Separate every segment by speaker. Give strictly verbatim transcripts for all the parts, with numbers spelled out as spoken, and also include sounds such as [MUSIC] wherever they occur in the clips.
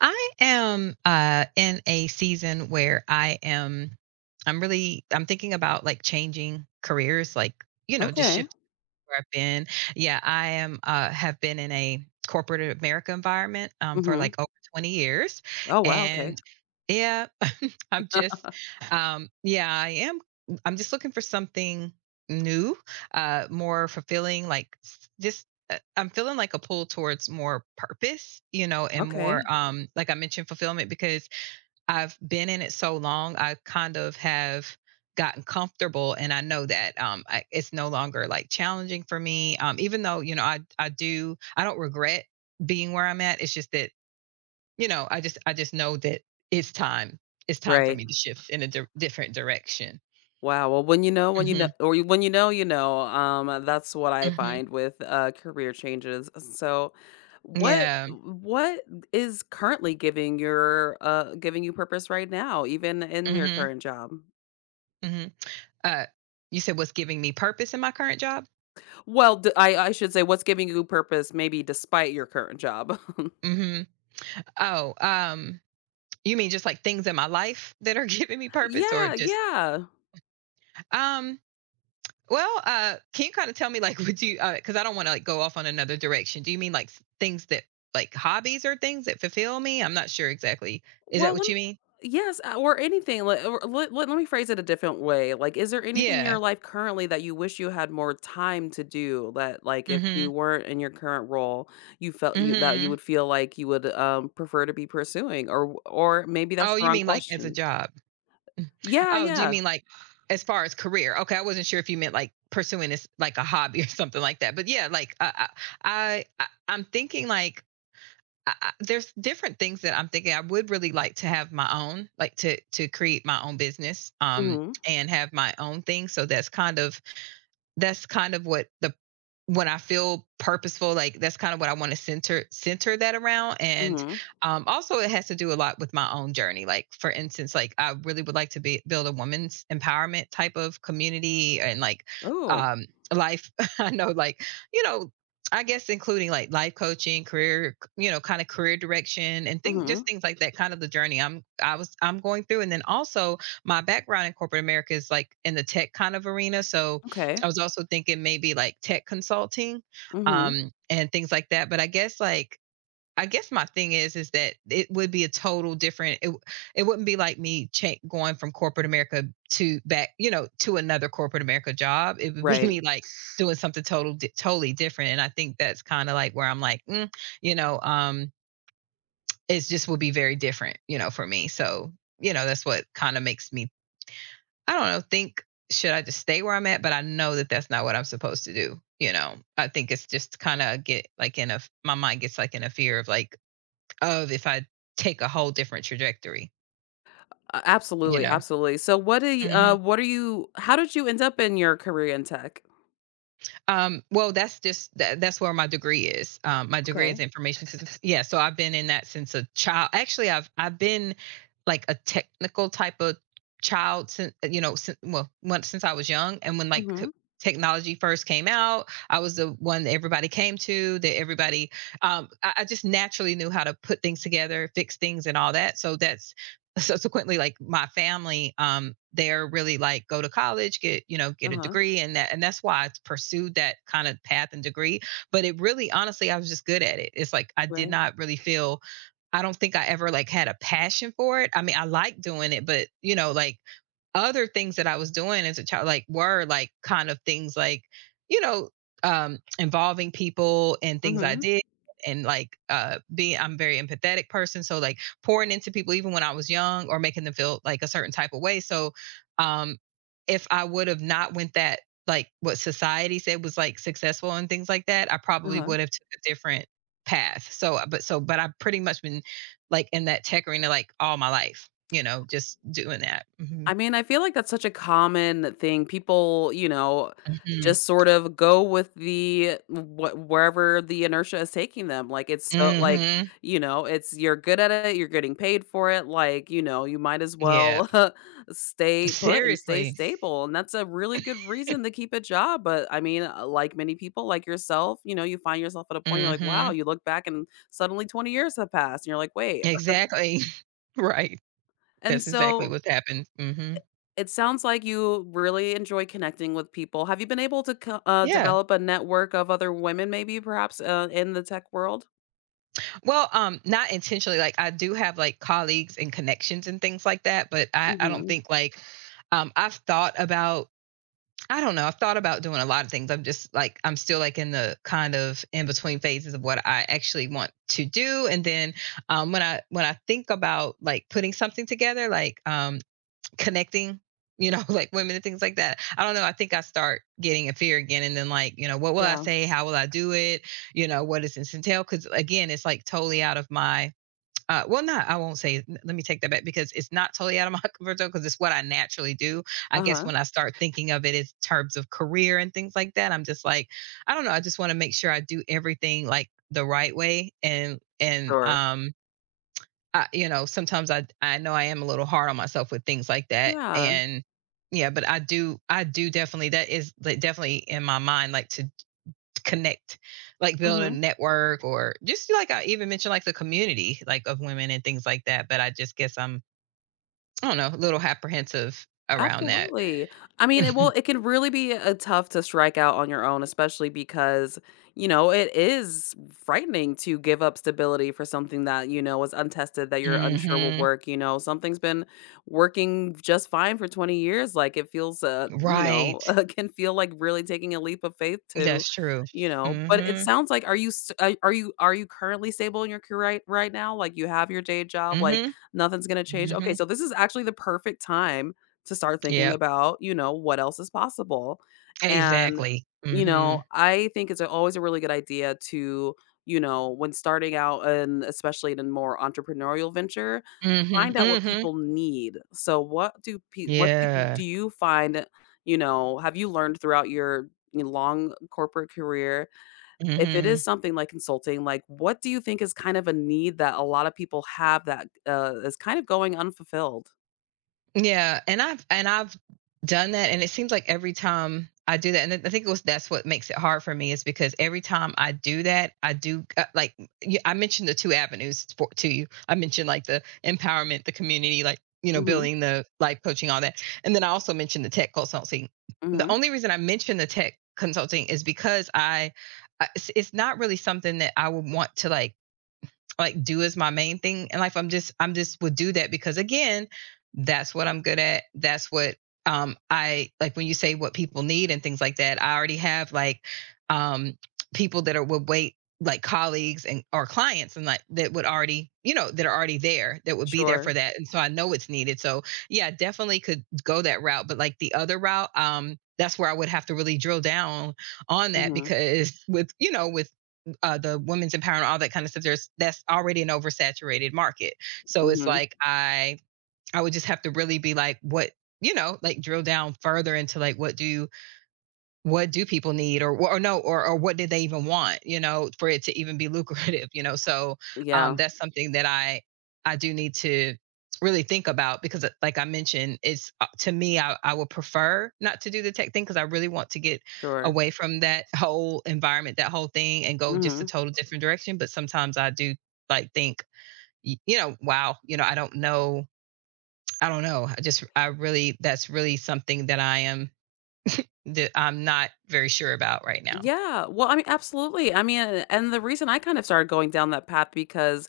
Speaker 1: I am uh, in a season where I am, I'm really, I'm thinking about, like changing careers, like, you know, just
Speaker 2: Okay.
Speaker 1: shifting where I've been. Yeah, I am, uh, have been in a corporate America environment um, for
Speaker 2: Mhm.
Speaker 1: like over twenty years.
Speaker 2: Oh, wow, okay.
Speaker 1: And yeah, I'm just, um, yeah, I am. I'm just looking for something new, uh, more fulfilling. Like s- just, uh, I'm feeling like a pull towards more purpose, you know, and
Speaker 2: Okay.
Speaker 1: more, um, like I mentioned, fulfillment because I've been in it so long. I kind of have gotten comfortable, and I know that um, I, it's no longer like challenging for me. Um, even though you know, I I do, I don't regret being where I'm at. It's just that you know, I just I just know that it's time. It's time for
Speaker 2: Right.
Speaker 1: me to shift in a di- different direction.
Speaker 2: Wow, well, when you know, when you know
Speaker 1: Mhm.
Speaker 2: or you- when you know, you know, um, uh, that's what I
Speaker 1: Mhm.
Speaker 2: find with, uh, career changes. So, what
Speaker 1: Yeah.
Speaker 2: what is currently giving your uh, giving you purpose right now, even in your
Speaker 1: Mhm.
Speaker 2: current job?
Speaker 1: Mhm. Uh you said what's giving me purpose in my current job?
Speaker 2: Well, d I I should say what's giving you purpose maybe despite your current job. [LAUGHS]
Speaker 1: Mhm. Oh, um you mean just like things in my life that are [LAUGHS] giving me purpose or
Speaker 2: Yeah,
Speaker 1: just
Speaker 2: yeah.
Speaker 1: um well, uh can you kind of tell me, like, [LAUGHS] would you, uh, cuz I don't want to like go off on another direction. Do you mean like s- things that like hobbies or things that fulfill me? I'm not sure exactly. Is that
Speaker 2: Well,
Speaker 1: what you
Speaker 2: lem
Speaker 1: mean?
Speaker 2: yes, uh, or anything, like, or let let let me phrase it a different way, like, is there anything in
Speaker 1: Yeah.
Speaker 2: your life currently that you wish you had more time to do that, like, if you
Speaker 1: Mhm.
Speaker 2: weren't in your current role, you felt you that you
Speaker 1: Mhm.
Speaker 2: would feel like you would, um, prefer to be pursuing or w or maybe that's
Speaker 1: Oh,
Speaker 2: the
Speaker 1: you
Speaker 2: wrong
Speaker 1: mean like as a
Speaker 2: question.
Speaker 1: job?
Speaker 2: Yeah,
Speaker 1: Oh, do you
Speaker 2: yeah.
Speaker 1: mean like as far as career? Okay, I wasn't sure if you meant like pursuing this like a hobby [LAUGHS] or something like that. But yeah, like uh, I I, I I'm thinking like I, I, there's different things that I'm thinking I would really like to have my own, like to to create my own business. Um
Speaker 2: Mhm,
Speaker 1: and have my own thing, so that's kind of that's kind of what the, when I feel purposeful, like that's kind of what I want to center center that around. And
Speaker 2: mhm.
Speaker 1: um, also, it has to do a lot with my own journey. Like for instance, like I really would like to be build a women's empowerment type of community and like
Speaker 2: Ooh,
Speaker 1: um, life. [LAUGHS] I know, like you know. I guess including like life coaching, career, you know, kind of career direction and think just
Speaker 2: mhm,
Speaker 1: things like that, kind of the journey I'm I was I'm going through. And then also my background in corporate America is like in the tech kind of arena. So
Speaker 2: okay,
Speaker 1: I was also thinking maybe like tech consulting,
Speaker 2: mhm,
Speaker 1: um, and things like that. But I guess like I guess my thing is is that it would be a total different. It w- it wouldn't be like me cha- going from corporate America to back, you know, to another corporate America job. It would be [LAUGHS]
Speaker 2: right.
Speaker 1: me like doing something total di- totally different. And I think that's kind of like where I'm like, mm, you know, um, it just would be very different, you know, for me. So you know, that's what kind of makes me, I don't know, think, should I just stay where I'm at? But I know that that's not what I'm supposed to do. You know, I think it's just kind of get like in a, my mind gets like in a fear of like, of if I take a whole different trajectory.
Speaker 2: A
Speaker 1: You
Speaker 2: Absolutely,
Speaker 1: know.
Speaker 2: absolutely. So what do you uh,
Speaker 1: Mhm.
Speaker 2: what are you how did you end up in your career in tech?
Speaker 1: Um, well, that's just that, that's where my degree is. Um, my degree is
Speaker 2: Okay.
Speaker 1: information systems. Yeah, so I've been in that since a child. Actually, I've I've been like a technical type of child since you know since well once since I was young, and when like c-
Speaker 2: Mhm.
Speaker 1: technology first came out, I was the one that everybody came to. That everybody, um, I, I just naturally knew how to put things together, fix things, and all that. So that's subsequently like my family, um they're really like go to college, get you know get a
Speaker 2: Uh-huh.
Speaker 1: degree, and that and that's why I pursued that kind of path and degree. But it really honestly I was just good at it. It's like I did
Speaker 2: Right.
Speaker 1: not really feel, I don't think I ever like had a passion for it. I mean I like doing it, but you know like other things that I was doing as a child, like, were like kind of things like, you know, um, involving people and things I
Speaker 2: Mhm.
Speaker 1: did, and like uh being, I'm a very empathetic person. So like pouring into people even when I was young or making them feel like a certain type of way. So um if I would have not went that, like what society said was like successful and things like that, I probably
Speaker 2: Uh-huh.
Speaker 1: would have took a different path. So uh, but so but I've pretty much been like in that tech arena like all my life, you know, just doing that. Mhm.
Speaker 2: I mean, I feel like that's such a common thing. People, you know,
Speaker 1: Mm,
Speaker 2: just sort of go with the what wherever the inertia is taking them. Like it's so like,
Speaker 1: mhm,
Speaker 2: you know, it's you're good at it, you're getting paid for it, like, you know, you might as well
Speaker 1: yep.
Speaker 2: [LAUGHS] stay put and stay
Speaker 1: Seriously.
Speaker 2: stable. And that's a really good reason to keep a job, but I mean, uh, like many people like yourself, you know, you find yourself at a point you're like, "Wow,"
Speaker 1: Mhm.
Speaker 2: you look back and suddenly twenty years have passed and you're like, "Wait."
Speaker 1: Exactly. [LAUGHS] Right.
Speaker 2: And
Speaker 1: That's exactly
Speaker 2: so.
Speaker 1: what's happened. Mhm.
Speaker 2: It sounds like you really enjoy connecting with people. Have you been able to co uh,
Speaker 1: Yeah.
Speaker 2: develop a network of other women maybe perhaps, uh, in the tech world?
Speaker 1: Well, um, not intentionally, like, I do have, like, colleagues and connections and things like that, but I I don't
Speaker 2: Mhm.
Speaker 1: think, like, um, I've thought about, I don't know, I've thought about doing a lot of things. I'm just, like, I'm still, like, in the kind of in between phases of what I actually want to do, and then, um, when I when I think about, like, putting something together, like, um, connecting, you know, [LAUGHS] like women and things like that. I don't know. I think I start getting a fear again. And then, like, you know, what will I
Speaker 2: Yeah.
Speaker 1: say? How will I do it? You know, what does this entail? Because again, it's like totally out of my, uh, well, not, I won't say, let me take that back because it's not totally out of [LAUGHS] my comfort zone because it's what I naturally do. I guess
Speaker 2: Uh-huh.
Speaker 1: when I start thinking of it in terms of career and things like that, I'm just like, I don't know. I just want to make sure I do everything like the right way, and, and,
Speaker 2: Sure.
Speaker 1: um, I, you know, sometimes I I know I am a little hard on myself with things like that,
Speaker 2: Yeah.
Speaker 1: and yeah, but I do I do definitely, that is like definitely in my mind, like, to connect, like build a
Speaker 2: Mhm.
Speaker 1: network or just like I even mentioned like the community like of women and things like that. But I just guess I'm, I don't know, a little apprehensive around that.
Speaker 2: Absolutely. I mean, it well,
Speaker 1: [LAUGHS]
Speaker 2: it can really be, uh, tough to strike out on your own, especially because, you know, it is frightening to give up stability for something that, you know, is untested, that you're unsure will
Speaker 1: Mhm.
Speaker 2: work, you know? Something's been working just fine for twenty years, like, it feels, uh, you
Speaker 1: Right.
Speaker 2: know, [LAUGHS] uh, can feel like really taking a leap of faith to
Speaker 1: That's true.
Speaker 2: you know, but it
Speaker 1: Mhm.
Speaker 2: sounds like are you s uh, are you are you currently stable in your career right right now? Like, you have your day job, like,
Speaker 1: Mhm.
Speaker 2: nothing's gonna change? Okay,
Speaker 1: Mhm.
Speaker 2: so this is actually the perfect time to start thinking
Speaker 1: Yep.
Speaker 2: about, you know, what else is possible. And,
Speaker 1: Exactly.
Speaker 2: you know,
Speaker 1: Mhm.
Speaker 2: I think it's always a really good idea to, you know, when starting out and especially in a more entrepreneurial venture,
Speaker 1: Mhm.
Speaker 2: find out what
Speaker 1: Mhm.
Speaker 2: people need. So what do pe what do
Speaker 1: Yeah.
Speaker 2: do you find, you know, have you learned throughout your you know, long corporate career, if it is
Speaker 1: Mhm.
Speaker 2: something like consulting, like what do you think is kind of a need that a lot of people have that, uh, is kind of going unfulfilled?
Speaker 1: Yeah, and I've and I've done that, and it seems like every time I do that, and I think it was, that's what makes it hard for me, is because every time I do that, I do, uh, like, you- I mentioned the two avenues for, to you. I mentioned like the empowerment, the community, like you know,
Speaker 2: Mhm,
Speaker 1: building the life coaching, all that, and then I also mentioned the tech consulting. The
Speaker 2: mhm,
Speaker 1: only reason I mentioned the tech consulting is because I, I- it's it's not really something that I would want to like like do is my main thing in life. I'm just I'm just would do that because again, that's what I'm good at. That's what um I, like when you say what people need and things like that. I already have like um people that are would wait, like colleagues and or clients and like that would already you know that are already there that would be there for
Speaker 2: sure.
Speaker 1: that, and so I know it's needed. So yeah, I definitely could go that route. But like the other route, um that's where I would have to really drill down on that
Speaker 2: Mhm,
Speaker 1: because [LAUGHS] with you know with, uh, the women's empowerment, all that kind of stuff. There's, that's already an oversaturated market. So it's
Speaker 2: mhm.
Speaker 1: like I I would just have to really be like, what, you know, like drill down further into like, what do, what do people need, or or no or or what did they even want, you know, for it to even be [LAUGHS] lucrative, you know? So um
Speaker 2: Yeah,
Speaker 1: that's something that i i do need to really think about because, uh, like I mentioned it's, uh, to me i, I would prefer not to do the tech thing because I really want to get
Speaker 2: sure.
Speaker 1: away from that whole environment, that whole thing, and go just a
Speaker 2: Mhm.
Speaker 1: total different direction. But sometimes I do like think, y- you know, wow, you know, I don't know, I don't know, I just I really, that's really something that I am, that I'm not very sure about right now.
Speaker 2: Yeah, well, I mean, absolutely, I mean, a and the reason I kind of started going down that path because,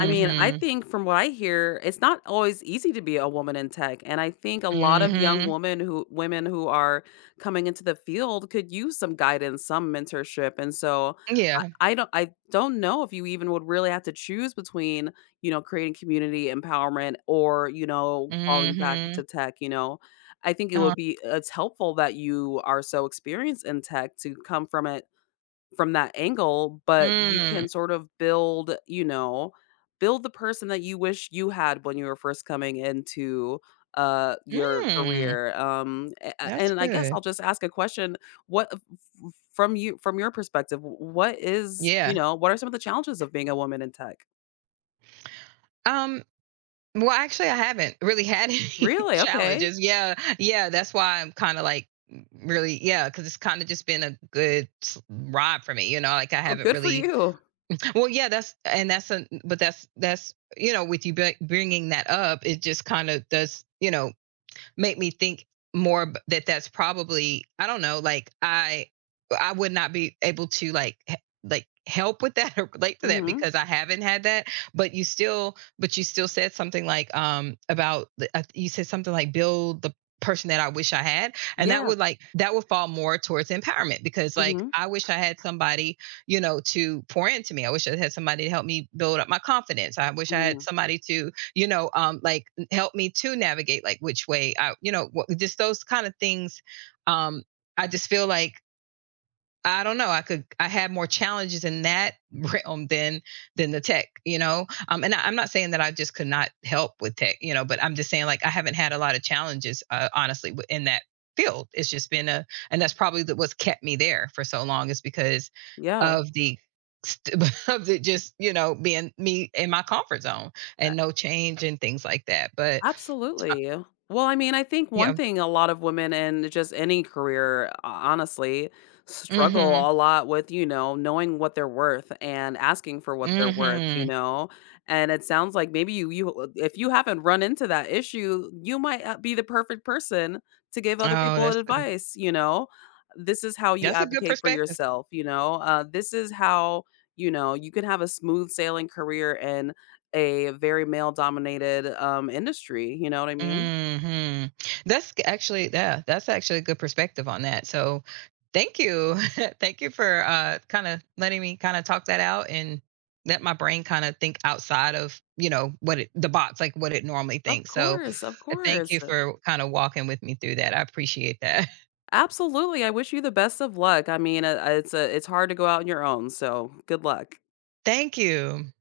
Speaker 2: I mean, I think from what I hear, it's not always easy to be a woman in tech, and I think a lot of young
Speaker 1: Mhm.
Speaker 2: women who women who are coming into the field could use some guidance, some mentorship, and so I
Speaker 1: Yeah.
Speaker 2: I don't I don't know if you even would really have to choose between, you know, creating community empowerment or, you know, falling back
Speaker 1: Mhm.
Speaker 2: to tech, you know? I think it
Speaker 1: Uh,
Speaker 2: would be it's helpful that you are so experienced in tech to come from it from that angle, but you
Speaker 1: mm.
Speaker 2: can sort of build, you know, build the person that you wish you had when you were first coming into, uh, your
Speaker 1: Mm.
Speaker 2: career, um, a a
Speaker 1: That's
Speaker 2: and I guess
Speaker 1: good.
Speaker 2: I'll just ask a question, what f f from you from your perspective, w what is you
Speaker 1: Yeah.
Speaker 2: know, what are some of the challenges of being a woman in tech?
Speaker 1: Um, well, actually, I haven't really had [LAUGHS] any
Speaker 2: Really? Okay.
Speaker 1: challenges. Yeah. Yeah, that's why I'm kinda, like, really, yeah, because it's kinda just been a good s ride for me, you know? Like, I
Speaker 2: Oh,
Speaker 1: haven't
Speaker 2: good for
Speaker 1: really,
Speaker 2: you.
Speaker 1: well, yeah, that's, and that's a. but that's that's you know, with you b bringing that up, it just kinda does you know, make me think more that that's probably, I don't know, like I I would not be able to like like help with that or relate to that
Speaker 2: Mhm.
Speaker 1: because I haven't had that. But you still, but you still said something like, um about the- I you said something like build the person that I wish I had, and that
Speaker 2: Yeah.
Speaker 1: would like that would fall more towards empowerment because like
Speaker 2: Mhm.
Speaker 1: I wish I had somebody you know to pour into me, I wish I had somebody to help me build up my confidence, I wish I had
Speaker 2: Mhm.
Speaker 1: somebody to you know um like help me to navigate like which way I, you know, just those kind of things, um I just feel like I don't know. I could, I had more challenges in that [LAUGHS] realm than than the tech, you know. Um, and I, am not saying that I just could not help with tech, you know, but I'm just saying like I haven't had a lot of challenges, uh, honestly, in that field. It's just been a, and that's probably the, what's kept me there for so long is because
Speaker 2: Yeah.
Speaker 1: of the, [LAUGHS] of it just you know being me in my comfort zone, and no change and things like that. But
Speaker 2: Absolutely. Well, I mean, I think
Speaker 1: yeah,
Speaker 2: one thing a lot of women in just any career, ho honestly,
Speaker 1: mm-hmm,
Speaker 2: struggle a lot with, you know, knowing what they're worth and asking for what they're worth, you
Speaker 1: mm-hmm.
Speaker 2: know? And it sounds like maybe you you uh, if you haven't run into that issue, you might, uh, be the perfect person to give other
Speaker 1: Oh,
Speaker 2: people
Speaker 1: that's a,
Speaker 2: advice, you know? This is how you
Speaker 1: that's a good
Speaker 2: advocate for
Speaker 1: perspective.
Speaker 2: yourself, you know? Uh, this is how, you know, you can have a smooth sailing career and a very male dominated, um, industry, you know what I mean?
Speaker 1: Mhm. That's g Actually yeah, that's actually a good perspective on that. So, thank you. [LAUGHS] Thank you for, uh, kinda letting me kinda talk that out and let my brain kinda think outside of, you know, what it, the box, like, what it normally
Speaker 2: Of
Speaker 1: thinks. So,
Speaker 2: course, of
Speaker 1: uh, thank you
Speaker 2: course.
Speaker 1: for kinda walking with me through that. I appreciate that. [LAUGHS]
Speaker 2: Absolutely, I wish you the best of luck. I mean, uh, uh, it's a it's hard to go out on your own, so good luck.
Speaker 1: Thank you.